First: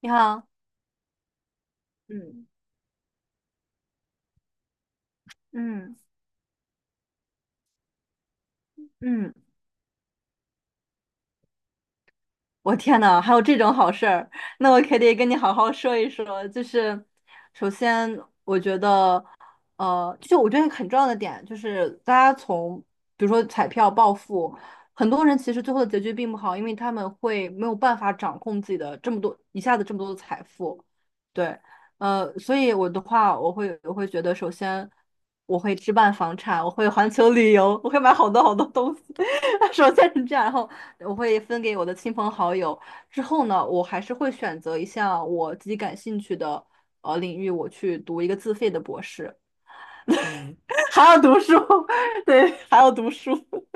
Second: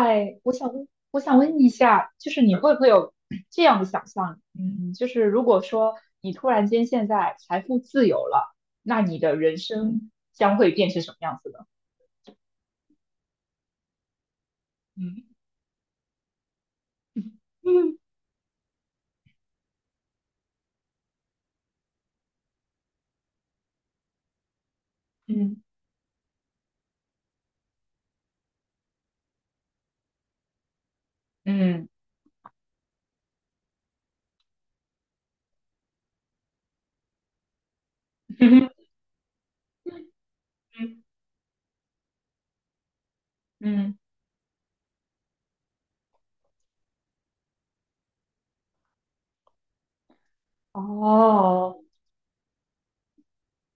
你好，我想问，我想问一下，就是嗯，你会不会有 这样的想象？嗯，就是如果说嗯你突然间现在财富自由了，那你嗯，的人生将会变成什么样子呢？我天呐，还有这种好事儿，那我可得跟你 好好说一说。就是，首先，就我觉得很重要的点就是大家从比如说彩票暴富，很多嗯人嗯其实嗯最后的结局并不好，因为他们会没有办法掌控自己的这么多一下子这么多的财富，对，嗯 所以我的话，我会觉得，首先我会置办房产，我会环球旅游，我会买好多好多 东西，首先是这样，然后嗯我会分给我的亲朋好友，之后呢，我嗯，还是会选择一项我自己感兴趣的领域，我去读一个自费的博士。还要读书，哦，对，还要读书，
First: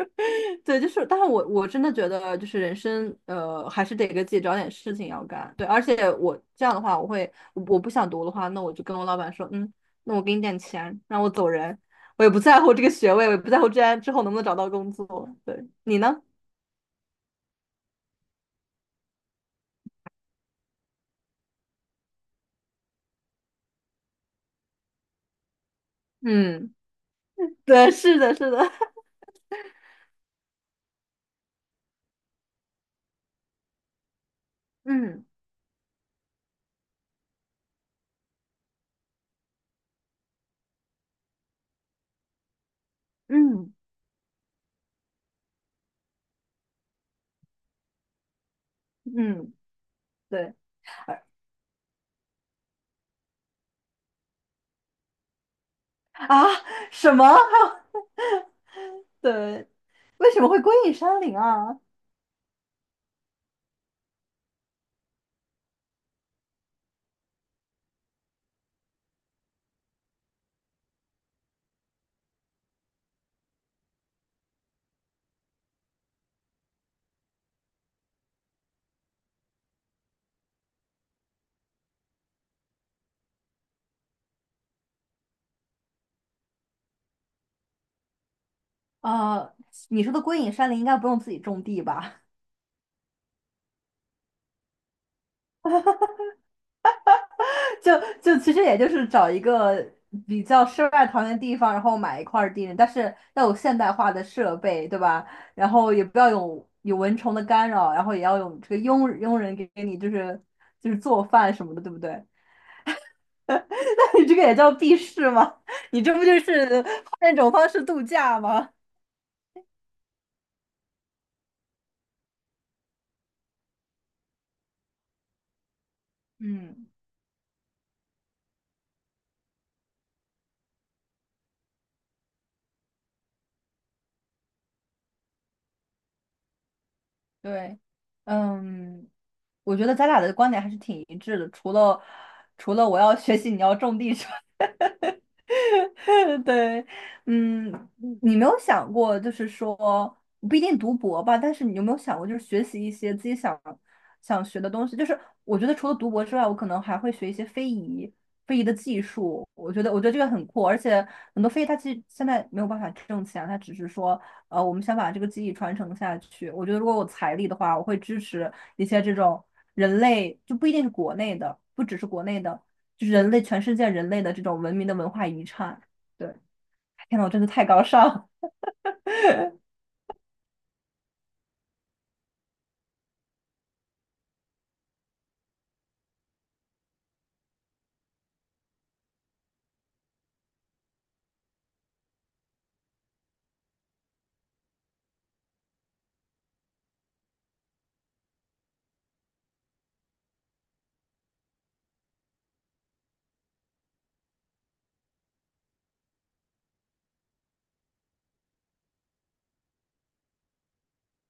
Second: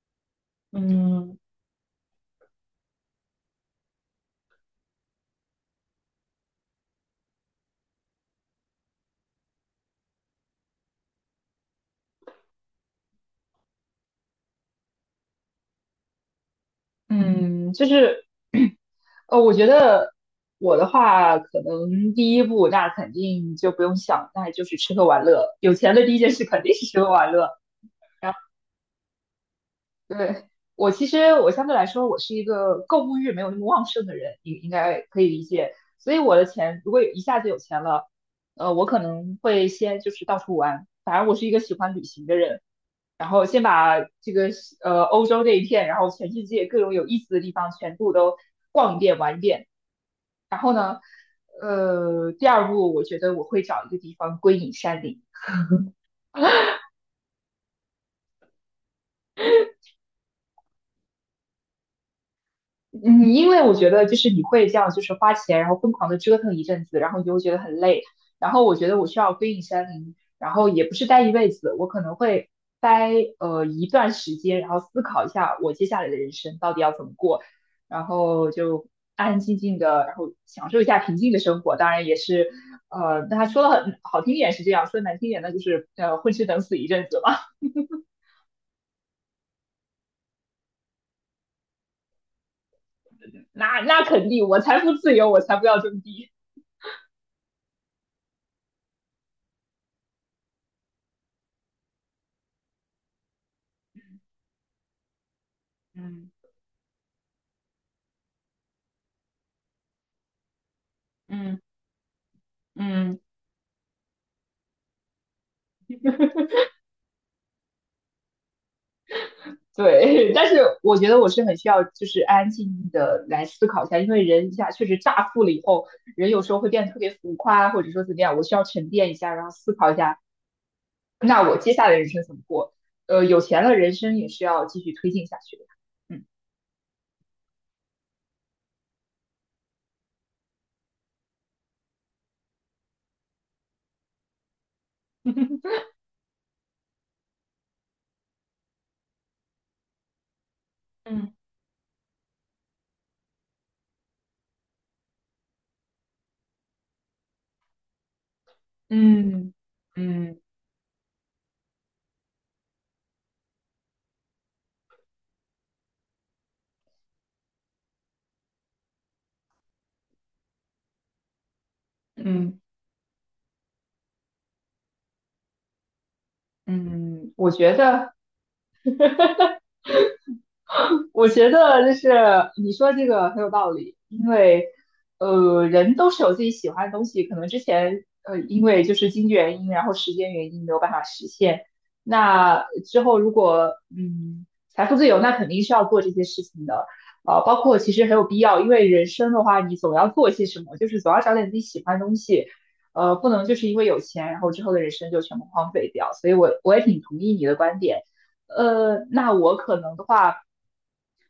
对，就是，但是嗯我真的觉得，就是人生，还是得给自己找点事情要干，对，而且我这样的话，我会，我不想读的话，那我就跟我老板说，嗯，那我给你点钱，让我走人，我也不在乎这个学位，我也不在乎这样之后能不能找到工作，对，你呢？嗯，我觉得我的话，可能第一步那肯定就不用想，那就是吃喝玩乐。有钱的第一件事肯嗯，定是吃喝玩乐。对，是的，是的，对，我其实我相对来说，我是一个购物欲没有那么旺盛的人，应应 该可嗯以理解。所以我的钱如果有一下子有钱了，我可能会先就是到处玩。反正我是一个喜欢旅行的人，然后先嗯把这个欧洲这一片，然后全世界各种有意思的地方全部都逛一遍玩一嗯，遍。对，然后呢，第二步我觉得我会找一个地方归隐山林。啊，什么？对，为什么会归隐山林啊？嗯，因为我觉得就是你会这样，就是花钱，然后疯狂的折腾一阵子，然后你就会觉得很累。然后我觉得我需要归隐山林，然后也不是待一辈子，我可能会待一段时间，然后思考一下我接下来的人生到底要怎么过，然后就安安静静的，然后享受一下平静的生活。当然也是，那他说的很好听一点是这样，说得难听点那就是混吃等死一阵子吧。呃，你说的归隐山林应该不用自己种地吧？那肯定，我财富自由，我才不要种地。就就其实也就是找一个比较世外桃源的地方，然后买一块儿地，但是要有现代化的设备，对吧？然后也不要嗯有蚊虫的干扰，然后也要有这个佣人给你就是做饭嗯什么的，对不对？嗯，那你这个也叫避世吗？你这不就是换一种方式度假吗？对，但是我觉得我是很需要，就是安安静静的来思考一下，因为人一下确实乍富了以后，人有时候会变嗯，得特别浮夸，或者说怎么样，我需要沉淀一下，然后思考一下，那我接下来人生怎么过？有钱了，人生也是要继续推进下去的。嗯对，嗯。我觉得咱俩的观点还是挺一致的，除了我要学习，你要种地之外，对，嗯，你没有想过，就是说不一定读博嗯吧，但是你有没有想过，就是学习一些自己想学的东西？就是我觉得除了读博之外，我可能还会学一些非遗，非遗的技术。嗯我觉得这个嗯很酷，而且很多非遗它其实现在没有办法挣钱，它只是说，我们想把这个技艺传承下去。我觉得如果我财力的话，我会支持一些这种。人类就不一定是国内的，不只是国内嗯，的，就是人类全世界人类的这种文明的文化遗产。对，天呐，我嗯，真的我太觉高尚得。了。我觉得就是你说这个很有道理，因为人都是有自己喜欢的东西，可能之前因为就是经济原因，然后时间原因没有办法实现。那之后如果财富自由，那肯定是要做这些事情的，包括其实很有必要，因为人生的话，你总要做些什么，就是总要找点自己喜欢的东西，不能就是因为有钱，然后之后的人生就全部荒废掉。所以我也挺同意你的观点。那我可能的话，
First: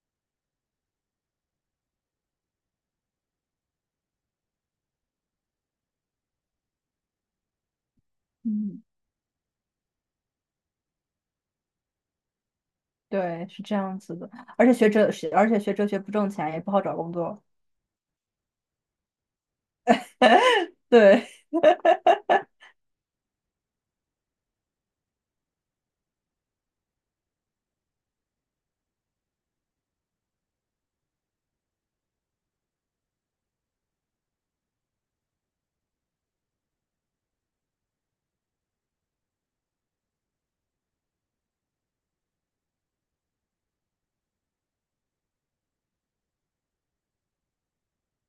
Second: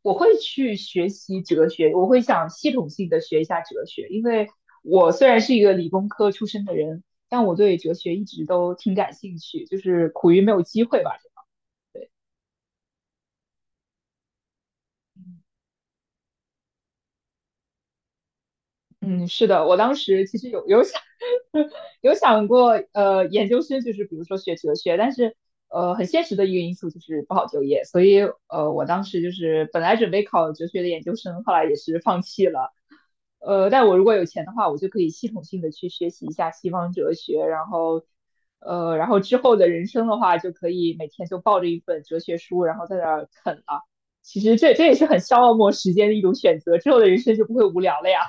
我会去学习哲学，我会想系统性的学一下哲学，因为我虽然是一个理工科出身的人，但我对哲学一直都嗯，挺感兴趣，就是苦于没有机会吧。对，对，是这样子的。而且学哲，而且学哲学不挣钱，也不好找工作。嗯，是的，我当时其实有 想 对。有想过，研究生就是比如说学哲学，但是很现实的一个因素就是不好就业，所以我当时就是本来准备考哲学的研究生，后来也是放弃了。但我如果有钱的话，我就可以系统性的去学习一下西方哲学，然后，然后之后的人生的话，就可以每天就抱着一本哲学书，然后在那儿啃了。其实这也是很消磨时间的一种选择，之后的人生就不会无聊了呀。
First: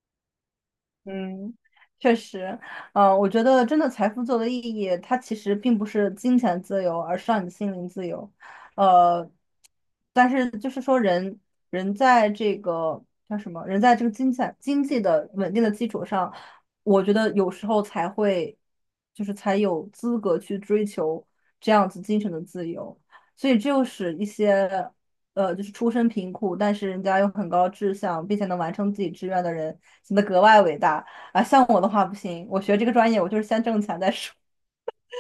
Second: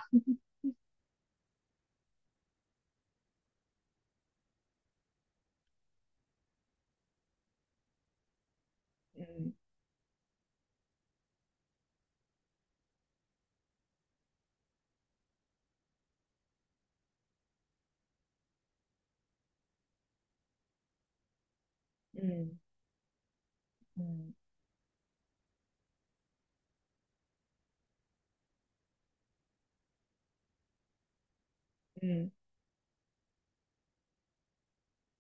嗯，确实，我觉得真的财富自由的意义，它其实并不是金钱自由，而是让你心灵自由。呃，嗯但是就是说人，人在这个叫什么？人在这个金钱经济的稳定的基础上，我觉得有时候才会，就是才有资格去追求这样子精神的嗯自由。所以，这又使一嗯些，就是出身贫苦，但是人家有很高志向，并且能完成自己志愿的人，显得格外伟大啊。像我的话不嗯。嗯行，我学这个专业，我就是先挣钱再说，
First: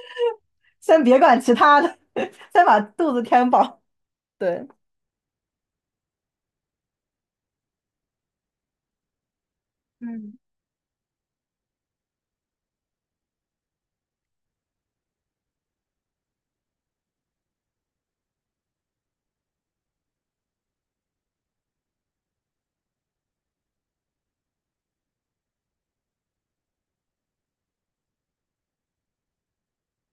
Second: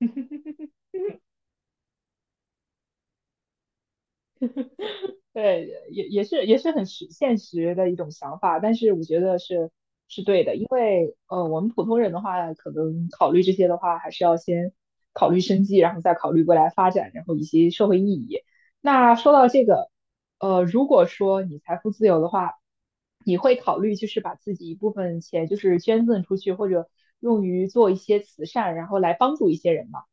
嗯 先别管其他的，先把肚子填饱。对，对，也是也是很实现实的一种想法，但是我觉得是嗯，对的，因为我们普通人的话，可能考虑这些的话，还是要先考虑生计，然后再考虑未来发展，然后以及社会意义。那说到这个，如果说你财富自由的话，你会考虑就是把自己一部分钱就是捐赠出去，或者用于做一些慈善，然后来帮助一些人吗？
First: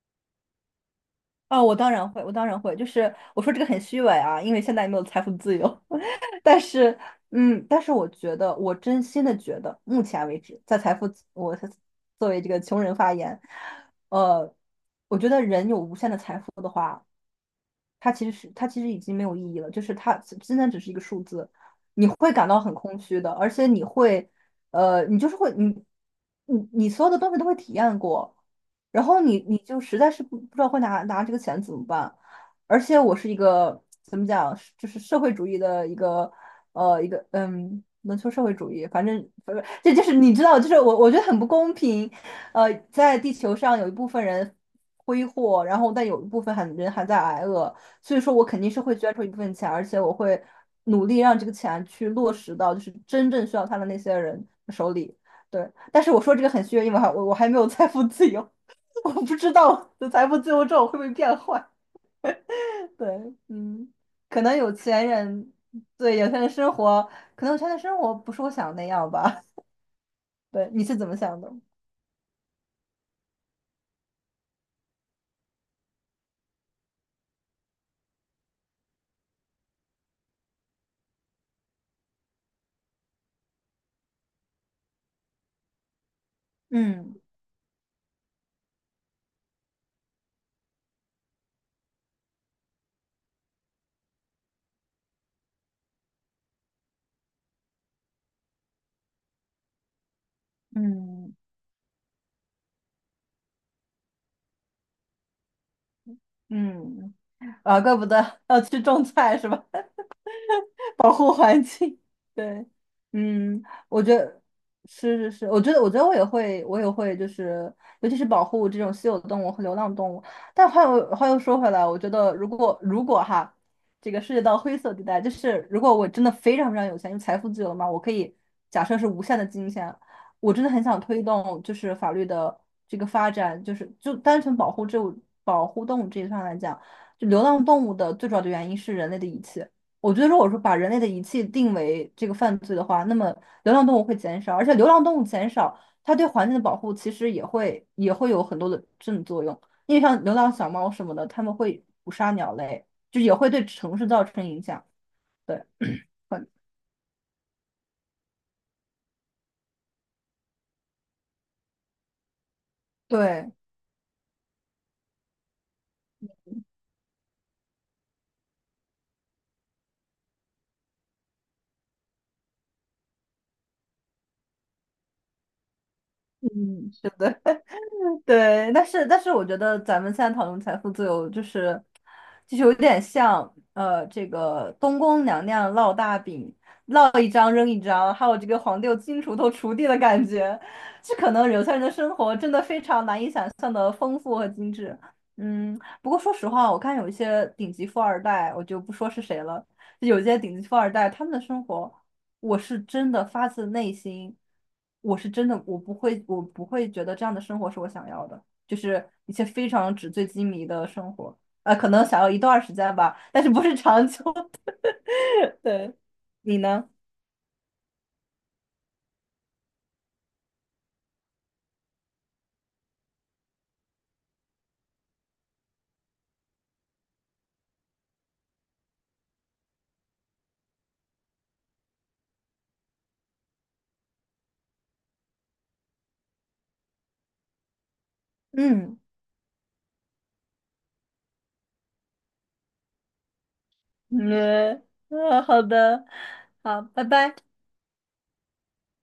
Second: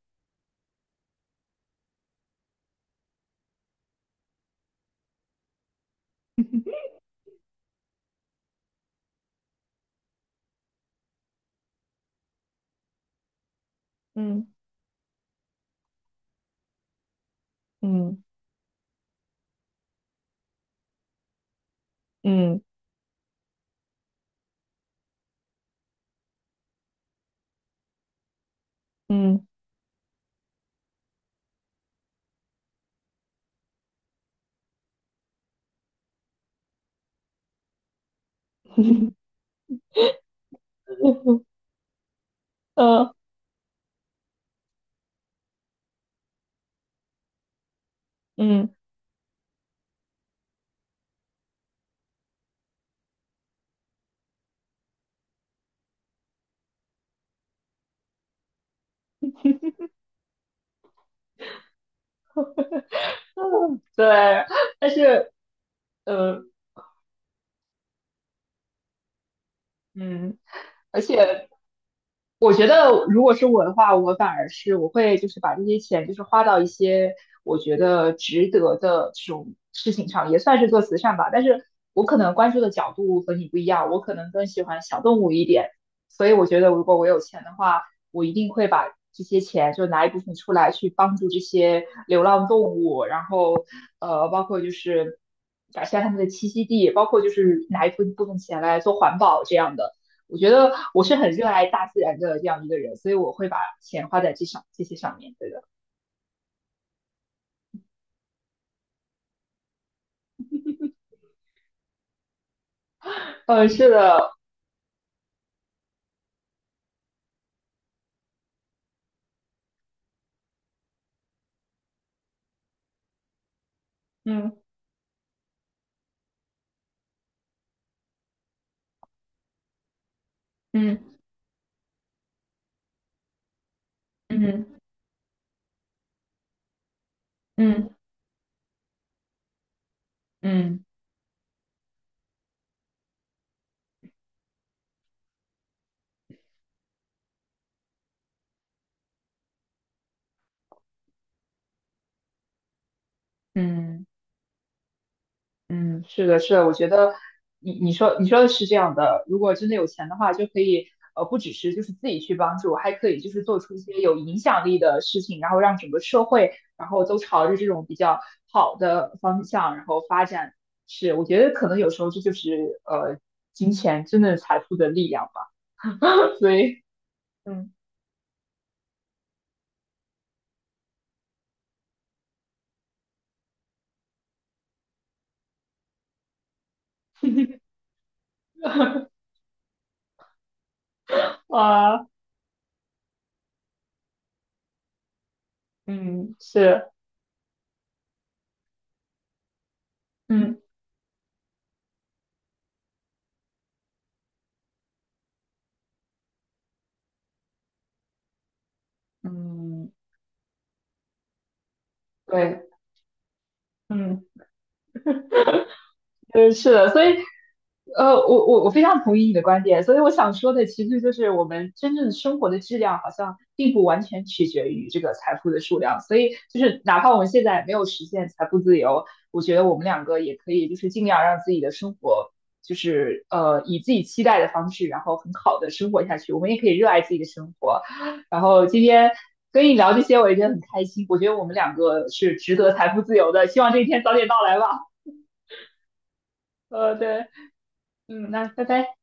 啊，我当然会，我当然会，就是我说这个很虚伪啊，因为现在也没有财富自由，但是，嗯，但是我觉得，我真心的觉得，目前为止，在财富我我作为这个穷人发言，嗯呃，我觉得人有无限的财富的话。嗯它其实已经没有意义了，就是它现在只是一个数字，你会感到嗯很空虚的，而且你会，呃，你就是会你所有的东西都会体验过，然后嗯你嗯你就实在是不知道会拿这个钱怎么办，而且我是一个怎么讲，是就是社会主义的一个。能说社会主义，反正不是，这就是你知道，就是我觉得很嗯。不公平。嗯嗯在地球上有一部分人挥霍，然后但有一部分还人还在挨饿，所以说我肯定嗯是会捐出一部分钱，而且我会努力让这个钱去落实到就是真正需要它的那些人手里。对，但是我说这个很虚，因为我还没有财富自由，我不知道我的财富自由之后会不会变坏。对，嗯，可对，能有但钱是人对有钱呃人生活，可能有钱人生活不是我想的那样吧。嗯，对，你是而怎么想且的？我觉得如果是我的话，我反而是我会就是把这些钱就是花到一些我觉得值得的这种事情上，也算是做慈善吧。但是我可能关注的角度和你不一样，我可能更喜欢小动物一点。所以我觉得如果我有嗯钱的话，我一定会把这些钱就拿一部分出来去帮助这些流浪动物，然后包括就是改善他们的栖息地，包括就是拿一部分钱来做环保这样的。我觉得我是很嗯热爱大自然的这样一个人，所以我会把钱花在这些上面。对的，嗯，啊，怪不得要去种菜是吧？保护环境。对，嗯，嗯，是我觉的，得是是是，我觉得我也会，我也会，就是尤其是保护这种稀有动物和流浪动物。但话又说回来，我觉得如果哈，这个涉及到嗯灰色地带，就是如果我真的非常非常有钱，就财富自由了嘛，我可以假设是无限的金钱，我真的很想嗯推动就是法律的这个发展，就单嗯纯嗯保护动物这一上来讲，就流浪动物嗯的最主要的原因是人类的遗弃。我觉得，如果说嗯。嗯把嗯人类的遗弃定为这个犯罪的话，那么流浪动物会减少，而且流浪动物减少，它对环境的保护其实也会有很多的正作用。因为像流浪小猫什么的，它们会捕杀鸟类，就也会对城嗯市造成影响。对，嗯，是的，很是的，我觉得你说你说的是这样的，如果真的有钱的话，就可以不只是就是自己去帮助，还可以就是对，做出一些有影响力的事情，然后让整个社会，然后都朝着这种比较好的方向，然后发展。是，我觉得可能有时候这就是金钱真的财富的力量吧。所以 嗯。嗯，对，但是我觉得咱们现在讨论财富自由，就是有点像，这个东宫娘娘烙大饼，烙一张扔一张，还有这个皇帝有金锄头锄地的感觉。这可能有些人的啊，生活真的非常难以想象的丰富和精致。嗯，不过说嗯，实话，我是，看有一些顶级富二代，我就不说是谁了，有些顶嗯级富二代他们的生活。我是真的发自内心，我是真的，我不会觉得这样的生活是我想要的，就是一些非嗯，常纸醉金迷的生活，啊，可能想要一段对，时间吧，但是不是长久嗯。的。对，嗯，你是呢？的，所以，我非常同意你的观点，所以我想说的其实就是我们真正生活的质量好像并不完全取决于这个财富的数量，所以就是哪怕我们现在没有实现财富自由，我觉得我们两个也可以就是尽量让自己的生活就是以自己期待的方式，然后很好的生活下去，我们也可以热爱自己的生活。然后今嗯，天跟你聊这些，我也觉得很开心，我觉得我们两个是值得财富自由的，希望这一天早点到来嗯，吧。嗯，好的，好，拜对。拜。嗯，那拜拜。